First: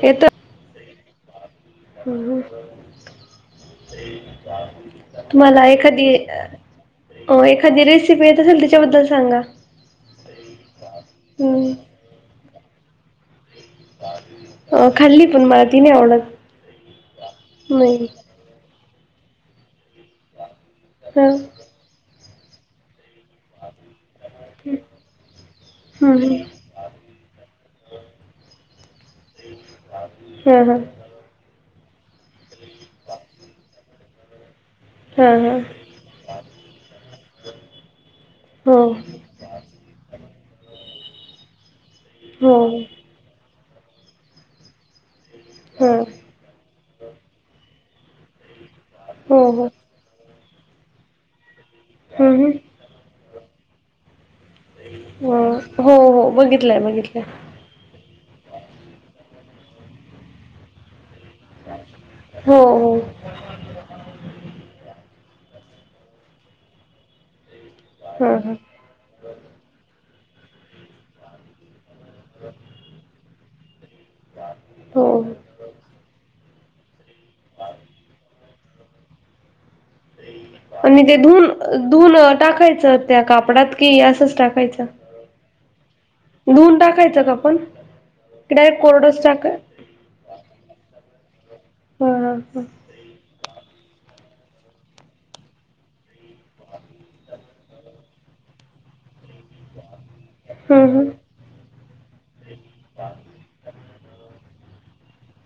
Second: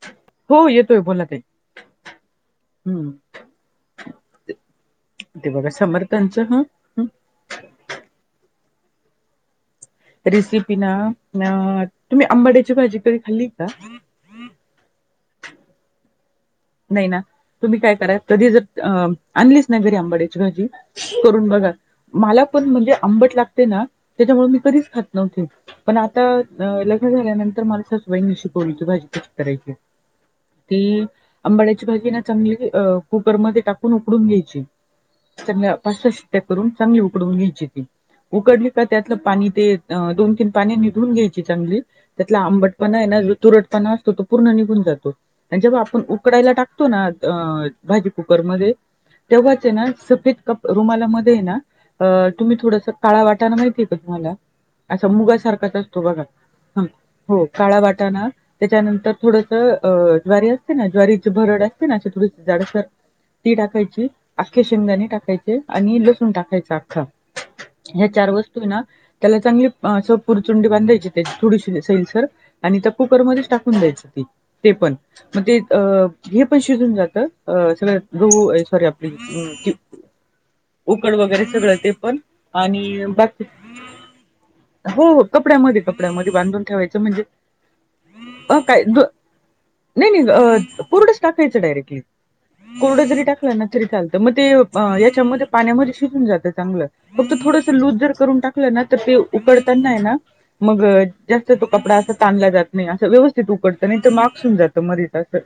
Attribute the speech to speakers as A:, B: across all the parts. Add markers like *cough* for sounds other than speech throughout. A: ठेवतो
B: हो, येतोय बोला ताई.
A: हम्, -
B: हम्म ते
A: तुम्हाला
B: बघा
A: एखादी
B: समर्थांच ह
A: हो एखादी रेसिपी येत असेल तिच्याबद्दल सांगा.
B: रेसिपी ना,
A: हम्म.
B: अ तुम्ही आंबाड्याची भाजी कधी खाल्ली का?
A: अ, खाल्ली पण मला ती नाही आवडत.
B: नाही ना, तुम्ही काय
A: नाही
B: करा कधी जर अ आणलीच नाही घरी आंबाड्याची भाजी
A: हा
B: करून बघा, मला पण म्हणजे आंबट लागते ना त्याच्यामुळे मी कधीच खात नव्हते. पण
A: हम्म
B: आता
A: हम्म.
B: अ लग्न झाल्यानंतर मला सासूबाईनी शिकवलीची भाजी कशी करायची.
A: शेजार
B: ती आंबाड्याची भाजी ना चांगली अ‌ कुकरमध्ये टाकून उकडून घ्यायची.
A: हा हा
B: चांगलया पाच -सहा शिट्ट्या करून चांगली उकडवून घ्यायची ती उकडली
A: हो
B: तर त्यातलं पाणी ते अ दोन-तीन पाणी निघून घ्यायची चांगली त्यातला
A: हो
B: आंबटपणा आहे ना तुरटपणा असतो तो पूर्ण निघून जातो आणि जेव्हा
A: हा
B: आपण उकडायला टाकतो ना अ भाजी कुकरमध्ये
A: हो
B: तेव्हाच
A: हो
B: आहे ना सफेद क रुमाला मध्ये ना
A: हम्म हम्म.
B: तुम्ही थोडस काळा वाटाण माहितीय का तुम्हाला? असा
A: अ,
B: मुगासारखाच
A: हो
B: असतो बघा
A: हो बघितलंय
B: ह
A: बघितलंय
B: हो. काळा वाटाना त्याच्यानंतर थोडस अ ज्वारी असते ना ज्वारी च भरड असते ना थोडी
A: हो
B: झाडसर
A: हो
B: ती टाकायची, आख्खे शेंगदाणे टाकायचे आणि लसूण टाकायच आख्खा. हे चार
A: हा हा
B: वस्तू ना त्याला चांगली अस पुरचुंडी बांधायची. त्या थोडीशी सैल सर आणि त्या कुकरमध्येच टाकून द्यायच ती ते पण
A: हो
B: म ते हे पण शिजून जातं सगळ्यातो सॉरी आपली
A: *inaudible* आणि
B: उकड
A: ते
B: वगैरे
A: धुून,
B: सगळं ते
A: धुून
B: पण
A: टाकायचं
B: आणि
A: त्या
B: बाकी
A: कापडात की असंच टाकायचं?
B: हो हो कपड्यामध्ये, कपड्यामध्ये बांधून
A: धुवून
B: ठेवायचं
A: टाकायचं
B: म्हणजे
A: का आपण की
B: अ
A: डायरेक्ट
B: काय,
A: कोरडच टाका
B: नाही नाही कुरडच टाकयचं डायरेक्टली.
A: हा हा हा
B: कोरडं जरी टाकलं ना तरी चालतं मग ते याच्यामध्ये पाण्यामध्ये शिजून जातं चांगलं. फक्त थोडस लूज जर करून टाकलं ना तर ते उकडता नाही ना. मग
A: हं, हं.
B: जास्त तो कपडा असा ताणला जात नाही असं व्यवस्थित उकडत नाही तर मग अकसून जात. मधीच अस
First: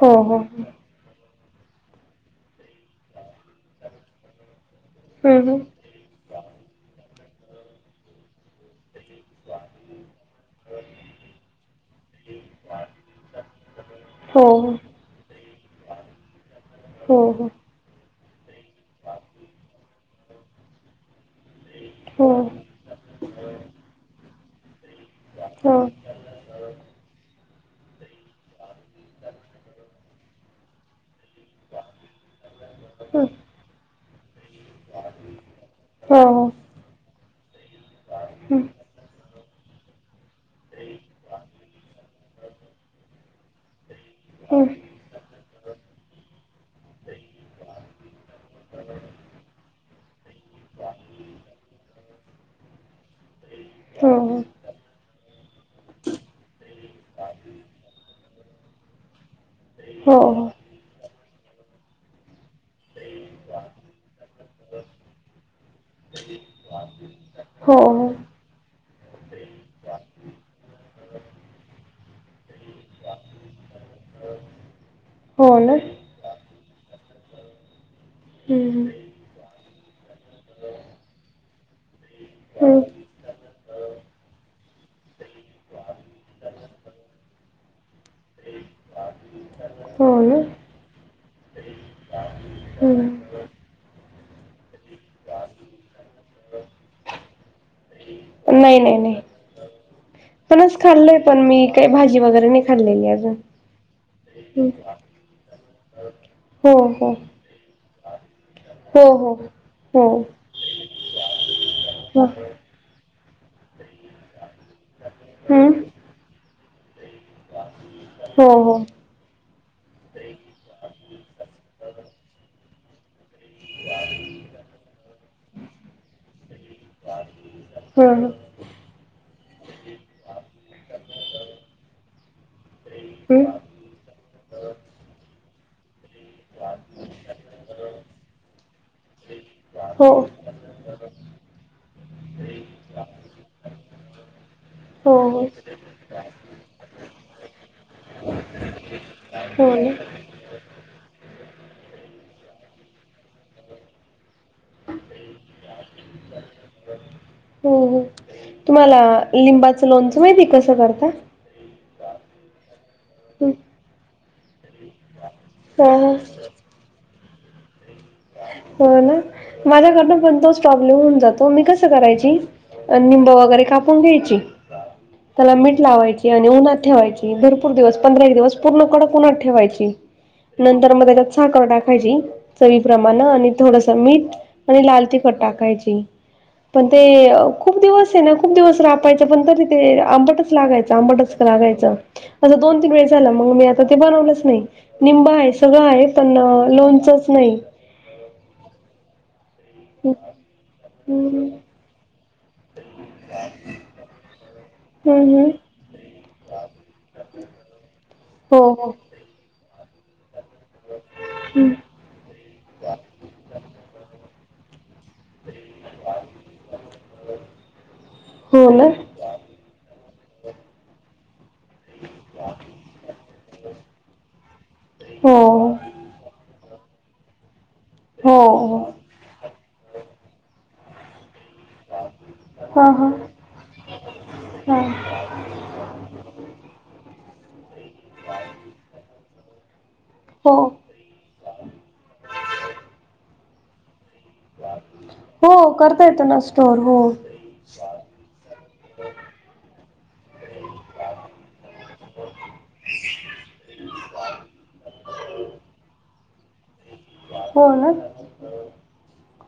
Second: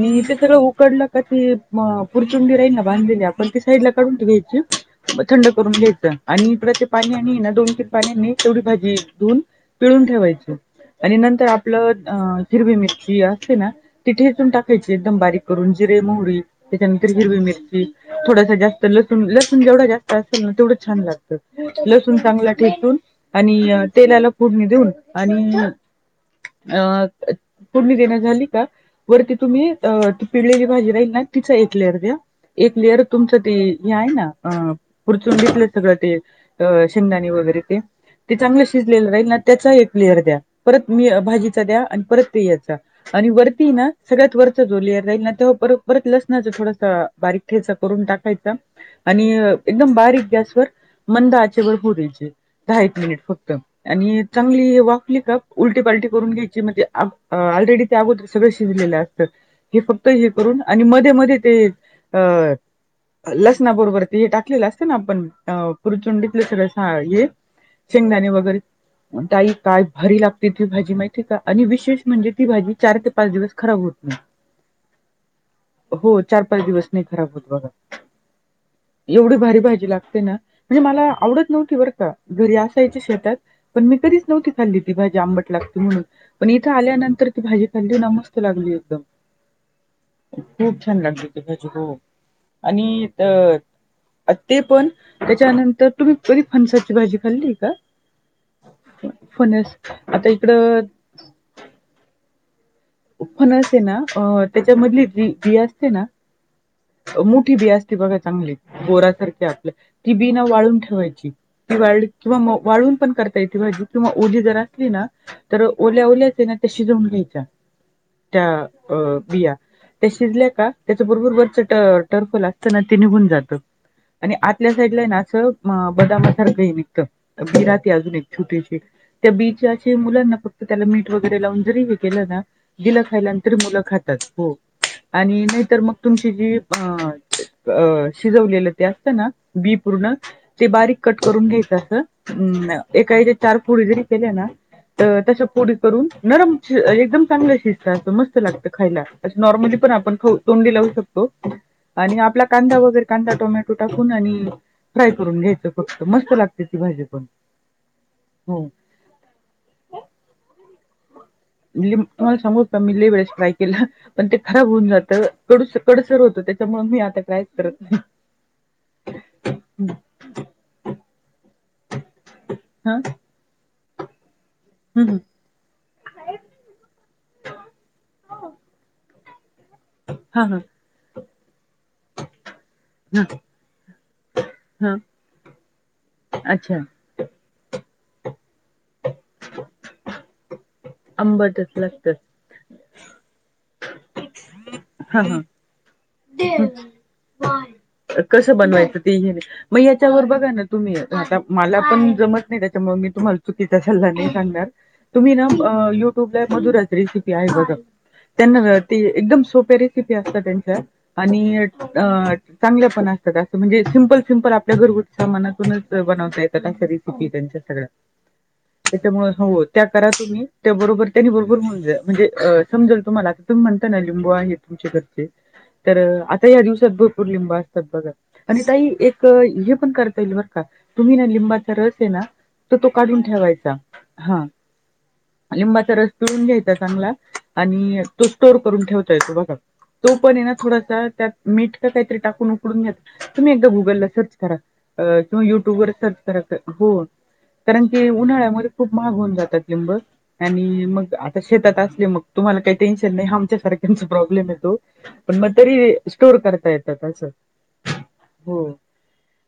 A: हो,
B: ते
A: हो.
B: सगळं उकडलं का ती पुरचुंडी राहील ना बांधलेली आपण ती साईड ला काढून ठेवायची.
A: हं,
B: थंड
A: हं.
B: करून घ्यायचं आणि इकडं ते पाणी आणि ना दोन- तीन पाणी आणि तेवढी भाजी धुून पिळून ठेवायचे. आणि नंतर आपलं अ हिरवी मिरची असते ना ती
A: हो,
B: ठेचून टाका
A: हो.
B: एकदम बारीक करून जिरे, मोहरी त्याच्यानंतर
A: हो,
B: हिरवी
A: हो.
B: मिरची थोडसा जास्त तर लसून, लसून जेवढा जास्त असेल ना तेवढं छान लागत. लसूण
A: हो,
B: चांगला ठेचून आणि तेलाला फोडणी देऊन आणि
A: हो.
B: अ पूर्ण देना झाली का वरती तुम्ही अ पिलेची भाजी राहील ना तिचा एक लेयर द्या एक लेअर
A: हं.
B: तुमचं ते आहे ना पुरचून घेतलं सगळं ते
A: हो, हो.
B: शेंगदाणी वगैरे ते, ते
A: हं,
B: चांगलं शिजलेलं राहील ना तेचा एक लेअर द्या परत मी भाजीचा द्या आणि परत ते याचा आणि वरती ना सगळ्यात वरचा
A: हं.
B: जो लेयर जाईल ना तो परत, परत लसणाचं थोडस बारीक ठ्यायचा करून टाकायचा. आणि एकदम बारीक गॅसवर मंद आचेवर पुरायचे दहा-एक मिनिट फक्त.
A: हो,
B: आणि
A: हो.
B: चांगली वाफली का उलटी पालटी करून घ्यायची म्हणते आप ऑलरेडी ते अगोदर सगळ शी केलं असत हे फक्त
A: हो,
B: हे
A: हो.
B: करून आणि मध्ये मध्ये ते अ लसणा बरोबर ते हे टाकलेलं असतं ना आपण पुरचुंडिकलं सगळ सा हे
A: हो, हो.
B: शेंगदाणे वगैरे ताई काय भारी लागते ती भाजी माहिती का आणि विशेष म्हणजे ती भाजी चार ते पाच दिवस खराब होत नाही.
A: हो न
B: हो चार पाच दिवस नाही खराब होत बघा
A: हम्म हम्म
B: एवढी भारी भाजी लागते ना म्हणजे मला आवडत नव्हती बरं का घरी
A: हं.
B: असायची शेतात पण मी कधी नव्हती खाल्ली ती भाजी आंबट लागते म्हणून, पण इथं आल्यानंतर ती भा खाली न मस्त लागली एकदम
A: हो ना?
B: खूप छान लागली ती भाजी हो आणि
A: हं.
B: त ते पण त्याच्यानंतर तुम्ही कधी फणसाची भाजी खाल्ली का?
A: नाही, नाही, नाही.
B: फणस आता
A: फणस
B: इकडं
A: खाल्लंय पण मी काही भाजी वगैरे नाही खाल्लेली अजून
B: णस न
A: हं.
B: त्याच्या मधली जी बी असते ना
A: हो, हो.
B: मोठी बी असती बघा चांगली
A: हो,
B: बोरासारखी आपल्या
A: हो.
B: ती
A: हो.
B: बी न वाळून ठेवायची. ती वाळली
A: हं.
B: किंवा मऊ वाळून पण करता येते भाजी किंवा ओली जर असली ना तर
A: हं.
B: ओल्या ओल्याच आहे न त्या शिजवून घ्यायच्या त्या
A: हो, हो.
B: अ बिया ते शिजल्या का त्याच्या बरोबर बरच ट-टर्फल असत न ते निघून जातं. आणि आतल्या साईडला ना असं बदामासारखं हे विकत. बी राहते अजून
A: हं,
B: एक
A: हं.
B: छोटीशी. त्या बीची अशी मुलांना फक्त त्याला मीट वगैरे लावून जरी हे केलं न दिलं
A: हं.
B: खायल्यानंतर मुलं खातात हो आणि नाहीतर मग तुमची जी अ शिजवलेलं ते असत न बी
A: हो.
B: पूर्ण ते बारीक कट करून घ्यायच असं ऐकायचं चार फुडी जरी केल्या ना
A: हो,
B: तर त्याच्या
A: हो.
B: पोडी करून नरम एकदम चांगल मस्त ला खायला
A: हो
B: नॉर्मली पण
A: ना?
B: आपण खाऊ तोंडी लाऊ तोंडी शकतो. आणि आपला कांदा वगैरे कांदा, टोमॅटो टाकून आणि फ्राय करून घ्यायचं फक्त मस्त लागते ती भाजी पण
A: हो हो
B: हो
A: तुम्हाला लिंबाचं लोणचं माहिती आहे का कसं करता.
B: ली तुम्हाला सांग का मले वेळेस काय केलं पण ते खराब होऊन जात. तर कडूसर
A: हा हा
B: कडूसर होत ते, त्याच्यामुळे मी आता ट्रायच कायच करत नाही.
A: हो न माझ्याकडनं पण तोच प्रॉब्लेम होऊन जातो. त मी कसं
B: हा
A: करायचीनिंब वगैरे कापून घ्यायची.
B: हम्म
A: त्याला मीठ लावायची आणि उन्हात ठेवायची भरपूर दिवस पंधरा एक दिवस पूर्ण कडक उन्हात ठेवायची.
B: हा हा
A: नंतर मग त्याच्यात साखर टाकायची. प्रमाण
B: हा
A: आणि थोडस मीठ आणि
B: हा
A: लाल तिखट टाकायची
B: अच्छा
A: पण ते खूप दिवस आहे ना खूप दिवस रापायचं पण तरी ते आंबटच लागायचं आंबटच लागायचं. *unintelligible* असं दोन तीन वेळ झाला मग मी आता ते बनवलंच नाही
B: हा
A: निंब
B: हा
A: आहे सगळं आहे पण लोणचच नाही.
B: कसं बनवायचं ते हेणे म याच्यावर बघा न तुम्ही आता
A: हम्म
B: मला पण जमत नाही त्याच्यामुळे मी तुम्हाला चुकीचा सल्ला नाही सांगणार तुम्ही न
A: हम्म
B: युट्युबला मधुरा रेसिपी आहे बघा,
A: हो
B: त्याना ते एकदम सोप्या रेसिपी असतात त्यांच्या
A: हो
B: आणि चांगल्या पण असतात असं, म्हणजे सिम्पल, सिम्पल आपल्या घरगुती मनातूनच बनवता येतात अशा रिसिपी त्यांच्या सगळ्या,
A: हो ना
B: त्याच्यामुळे हो त्या करा तुम्ही, त्या बरोबर त्यानी बरोबर म्हणजे समजल तुम्हाला. तुम्ही म्हणता ना लिंबू आहेत.
A: हो
B: तर आता या दिवसात भरपूर लिंब असतात बघा
A: हो
B: आणि
A: हो
B: ताई एक हे पण करता येईल बरं का, तुम्ही ना लिंबाचा रस आहे ना तर
A: हा
B: तो
A: हा
B: काढून ठेवायचा. हा, लिंबाचा रस पिळून घ्यायचा चांगला. आणि तो स्टोर करून ठेवता येतो बघा. तो पण आहे ना
A: हो
B: थोडासा त्यात मीठ का काहीतरी टाकून उकडून घ्या, तुम्ही एकदा गुगलला सर्च किंवा
A: हो
B: युट्यूब वर
A: करता
B: सर्च
A: येतो
B: करा,
A: ना स्टोर
B: हो. कारण की उन्हाळ्यामध्ये खूप महाग होऊन जातात लिंब. आणि मग आता शेतात असले मग तुम्हाला काही टेन्शन नाही आमच्यासारख्यांच प्रॉब्लेम आहे. पण म तरी स्टोर करता येतात असं,
A: हो ना
B: हो.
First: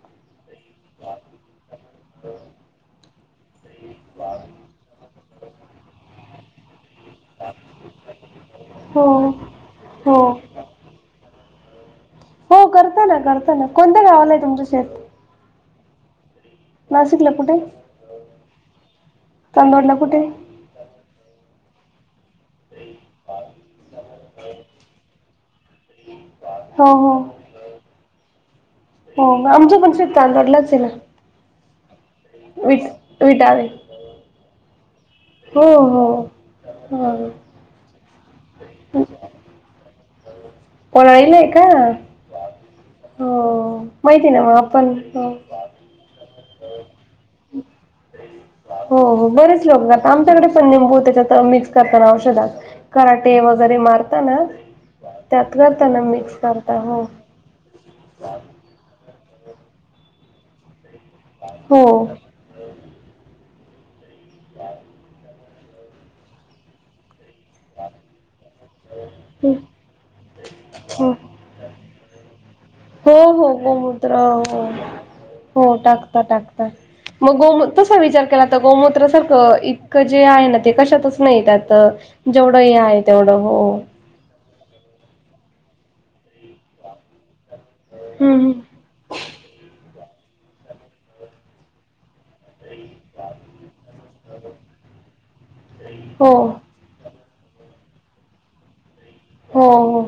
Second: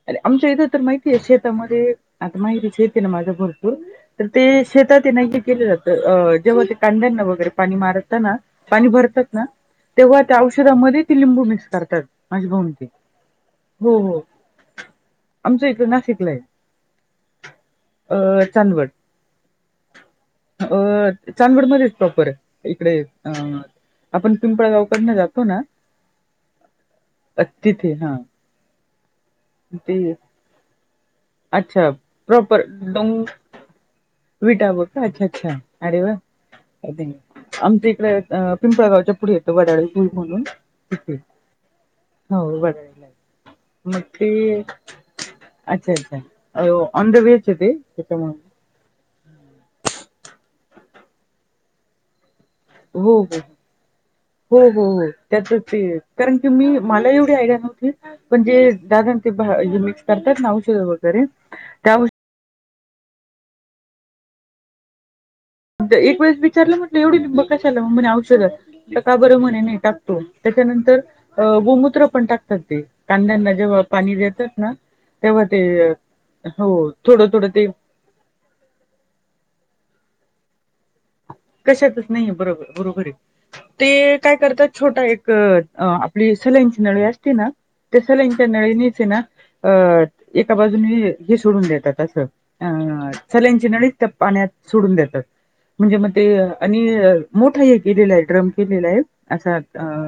B: अर आमच्या इथं तर माहिती आहे शेतामध्ये, आता माहेरी शेत आहे ना माझा भरपूर. तर ते शेतात हे ना हे केलं जातं अ जेव्हा ते कांद्यांना वगैरे पाणी मारताना पाणी
A: हो
B: भरतात ना.
A: हो
B: तेव्हा त्या औषधामधी ती लिंबू मिक्स करतात. माझी
A: हो
B: भाऊन ते
A: करता ना, करताना कोणत्या गावाला आहे तुमच शेत?
B: आमचं इकडे नाशिकला हाय.
A: नाशिकला कुठं?
B: अ, चांदवड.
A: चांदवडला कुठे?
B: अ, चांदवड मध्येच प्रॉपर हाय. इकडे अ आपण पिंप जातो ना,
A: हो हो
B: तिथे हा.
A: हो आमच पण
B: ते
A: शेत चांदवडलाच आहे ना.
B: अच्छा प्रॉपर,
A: विट विटावे
B: विठा व अच्छा. अच्छा
A: हो,
B: अरे
A: हो
B: वा आय
A: ह.
B: थिंक आमच्या इकडे पिंपळगावच्या पुढ येतं वडळी.
A: पळाईला आहे का हो
B: *unintelligible*
A: *unintelligible*
B: अच्छा, अच्छा, ऑन द वेच ते तेच्यामुळे..
A: हो बरेच लोक घालतात, आमच्याकडे पण निंबू त्याच्यात मिक्स करताना औषधात.
B: हो, हो,
A: कराटे वगैरे मारताना
B: हो, हो, हो त्यात ती
A: करताना
B: कारण
A: मिक्स
B: की मी
A: करता हो
B: मला एवढी आयड्या नव्हती. पण जे दादा ते मिक्स करतात ना औषधा सोबत.
A: हो. *unintelligible*
B: एक वेळेस विचारलं म्हटलं एवढी लिंब. कशाला म्हणे, औषधात का बर म्हणे नाही टाकतो. त्याच्यानंतर गोमूत्र पण टाकतो. *inaudible*
A: हो हो गोमत्र,
B: तेव्हा ते
A: हो टाकतात,
B: हो
A: टाकतात
B: थोडं
A: मग
B: थोडं ते
A: गोमूत्र विचार केला तर गोमूत्र सारखं इतकं जे आहे ना ते कशातच नाही त्यात
B: कशातच नाही
A: जेवढं
B: बरोबर
A: हे आहे
B: बरोबर
A: तेवढं हो
B: हाय ते काय करतात छोटा एक आपली सलाईनची नळी असते ना, त्या सलांईच्या
A: हम्म
B: नळीनेच ना अ, एका बाजूनी हे सोडून देतात असं. अ, सलाईनची नळीच पाण्यात सोडून देतात. म्हणजे मग ते
A: हो
B: आणि मोठा हे केलेला आहे, ड्रम केलेला आहे. असा
A: हो
B: अ
A: हो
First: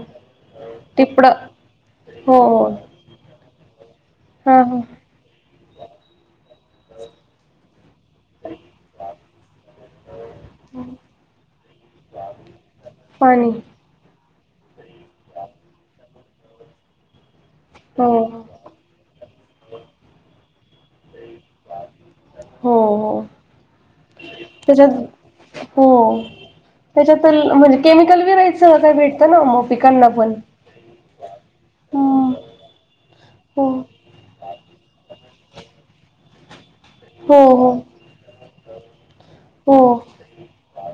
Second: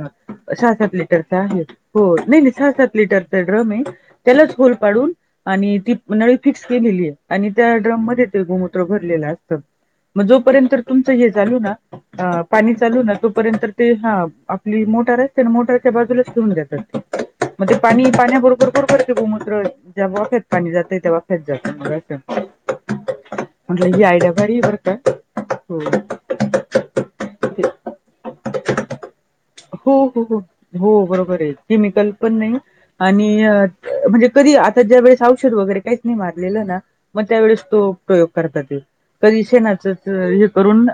B: सहा सात
A: टिपड
B: लिटरचा आहे हो नाही नाही सहा सात लिटरचा ड्रम आहे. त्यालाच
A: हा
B: हॉल
A: हा
B: पाडून आणि ती नळी फिक्स केलेली आहे आणि त्या ड्रम मध्ये ते गोमूत्र भरलेलं असत. मग जोपर्यंत तुमच हे चालू ना पाणी चालू ना
A: पाणी
B: तोपर्यंत ते हा आप आपली मोटर असते न मोटरच्या बाजूलाच ठिऊन देतात ते मंग ते
A: हो
B: पाणी पाण्या बरोबर बरोबर ते गोमूत्र ज्या वाफेत पाणी जाते त्या वाफेत जाते मंग अस
A: हो हो
B: म्हटलं ही आयडिया भारी आहे बर
A: त्याच्यात
B: का
A: हो त्याच्यातून म्हणजे केमिकल विरहित सहसा भेटत म
B: हो
A: पिकांना
B: हो
A: पण
B: हो हो बरोबर आहे
A: ह
B: केमिकल पण नाही आणि
A: हो
B: म्हणजे कधी आता ज्या वेळेस औषध वगैरे काहीच नाही मारलेलं ना मग त्यावेेळेस
A: हो
B: तो प्रयोग करतात ते कधी
A: हो
B: शेणाच हे करून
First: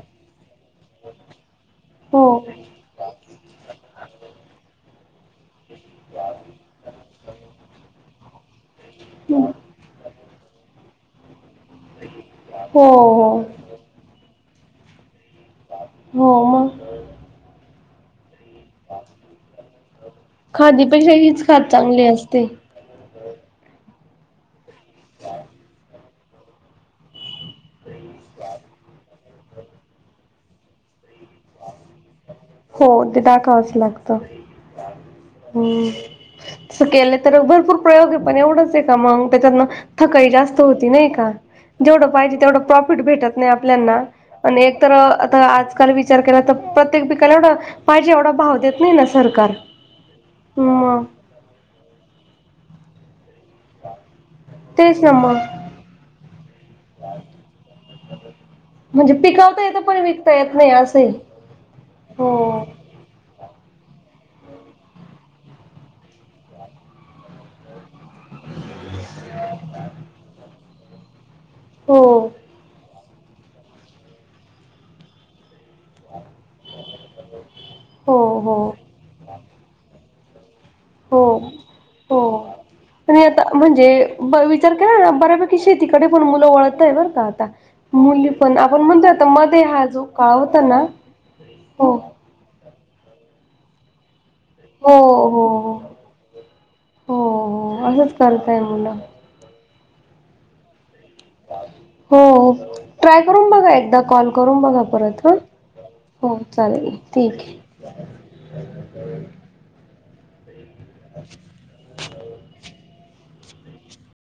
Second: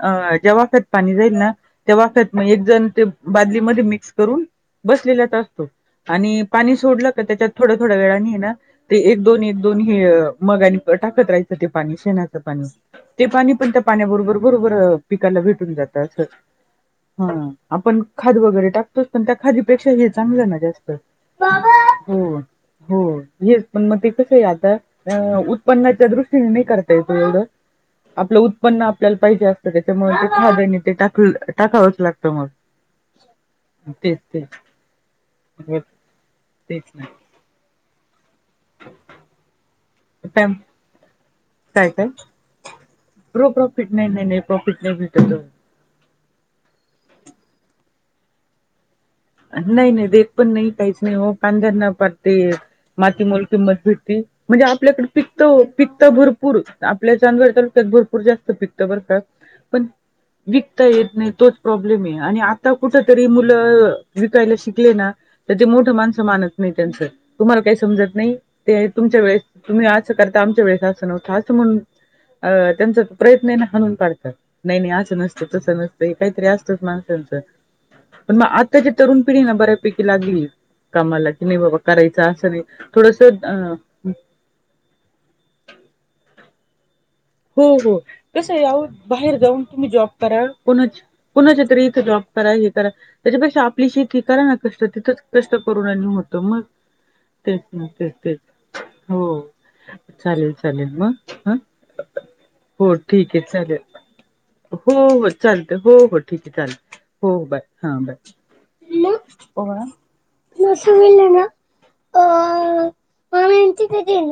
B: ज्या वाफेत पाणी जाईल ना त्या
A: हो हो
B: वाफेत मग एक जण ते बादलीमध्ये मिक्स करून बसलेलाच असतो. आणि पाणी सोडलं का त्याच्यात थोडं थोडं मिळानी न ते एक दोन
A: हो
B: एक दोन हे मगानी टाकत राहायच. ते पाणी शेणाच पाणी ते
A: हो
B: पाणी
A: हो
B: पण त्या पाण्याबरोबर बरोबर पिकाला भेट
A: हो मग
B: *unintelligible* आपण खत वगैरे टाकतोच मंग त्या खत पेक्षा हे चांगलं न जास्त
A: खादीपेक्षा हीच खात चांगली
B: हो
A: असते.
B: हो हेच पण मग ते कस आहे आता उत्पन्नाच्या दृष्टीने नाही करता येत हो एवढं. आपलं उत्पन्न आपल्याला पाहिजे असतं त्याच्यामुळे ते *unintelligible* ते टाक टाकावच लागत मग
A: हो ते टाकावंच लागतं.
B: तेच तेच व
A: हम्म
B: तेच
A: तसं
B: ना
A: केलं तर भरपूर प्रयोग आहे पण एवढंच ते का मग त्याच्यातन थकाई
B: पॅम-
A: जास्त होती नाही का?
B: काय काय
A: जेवढं पाहिजे तेवढं प्रॉफिट भेटत
B: प्रो
A: नाही
B: प्रॉफिट
A: आपल्याना
B: नाही नाही नाही
A: आणि एक
B: प्रॉफिट
A: तर
B: नाही
A: आता
B: भेटत
A: आज काल विचार केला तर प्रत्येक पिकाला एवढं पाहिजे एवढा भाव देत नाही न सरकार.
B: नाही नाही दे पण नाही काहीच
A: मग
B: नाही हो कांद्यांना पार ते माती मोल किंमत भेटती. म्हणजे
A: तेच
B: आपल्याकड
A: ना मग
B: पिकत ओ पिकत भरपूर आपल्या च्या *unintelligible* भरपूर जास्त पिकत बर
A: म्हणजे
B: का
A: पिकवता येतं
B: पण
A: येत नाही
B: विकता
A: असंय.
B: येत नाही तोच प्रॉब्लेम आहे
A: हो
B: आणि आता कुठ तरी मुलं विकायला शिकले ना तर ते मोठं माणसं मानत नाही त्यांच तुम्हाला काय समजत नाही ते तुमच्या वेळेस तुम्ही असं करता आमच्या वेळेस असं नव्हतं असं म्हणून
A: हो
B: अ त्यांचा प्रयत्न आहे ना हाणून पाढतात नाही नाही असं नस तस नसतं काहीतरी असतच माणसांचं
A: हो
B: पण मग आ
A: हो
B: तरुण पिणी बऱ्यापैकी लागलीय.
A: हो
B: कमाला की नाही बाबा
A: हो
B: करायचं असं नाही थोडस अ
A: ब विचार केला का बऱ्यापैकी शेतीकडे पण मुलं वळताय बर का आता
B: हो हो
A: मुली
B: कसं
A: पण
B: आहे
A: आपण
B: अहो
A: म्हणतो आता
B: बाहेर जाऊन
A: मध्ये हा
B: तुम्ही
A: जो
B: जॉब
A: काळ
B: करा
A: होता ना
B: कोणा-कोणाच्या तरी
A: हो
B: इथं जॉब करा हे करा त्याच्यापेक्षा आपली शती करा ना कष्ट
A: हो
B: तिथंच
A: हो
B: कष्ट करुनानी होत मग
A: हो
B: तेच
A: हो
B: न
A: असंच
B: तेच तेच
A: करताय मुलं
B: हो चालेल चालेल मग ह
A: हो
B: हो
A: ट्राय
B: ठीक आहे
A: करून बघा
B: चालेल
A: एकदा कॉल करून बघा
B: हो
A: परत
B: हो
A: ह
B: चालतंय
A: हो
B: ठीक आहे
A: चालेल
B: हो
A: ठीक
B: हो बाय
A: आहे.
B: हा *inaudible* मग ओळा *unintelligible*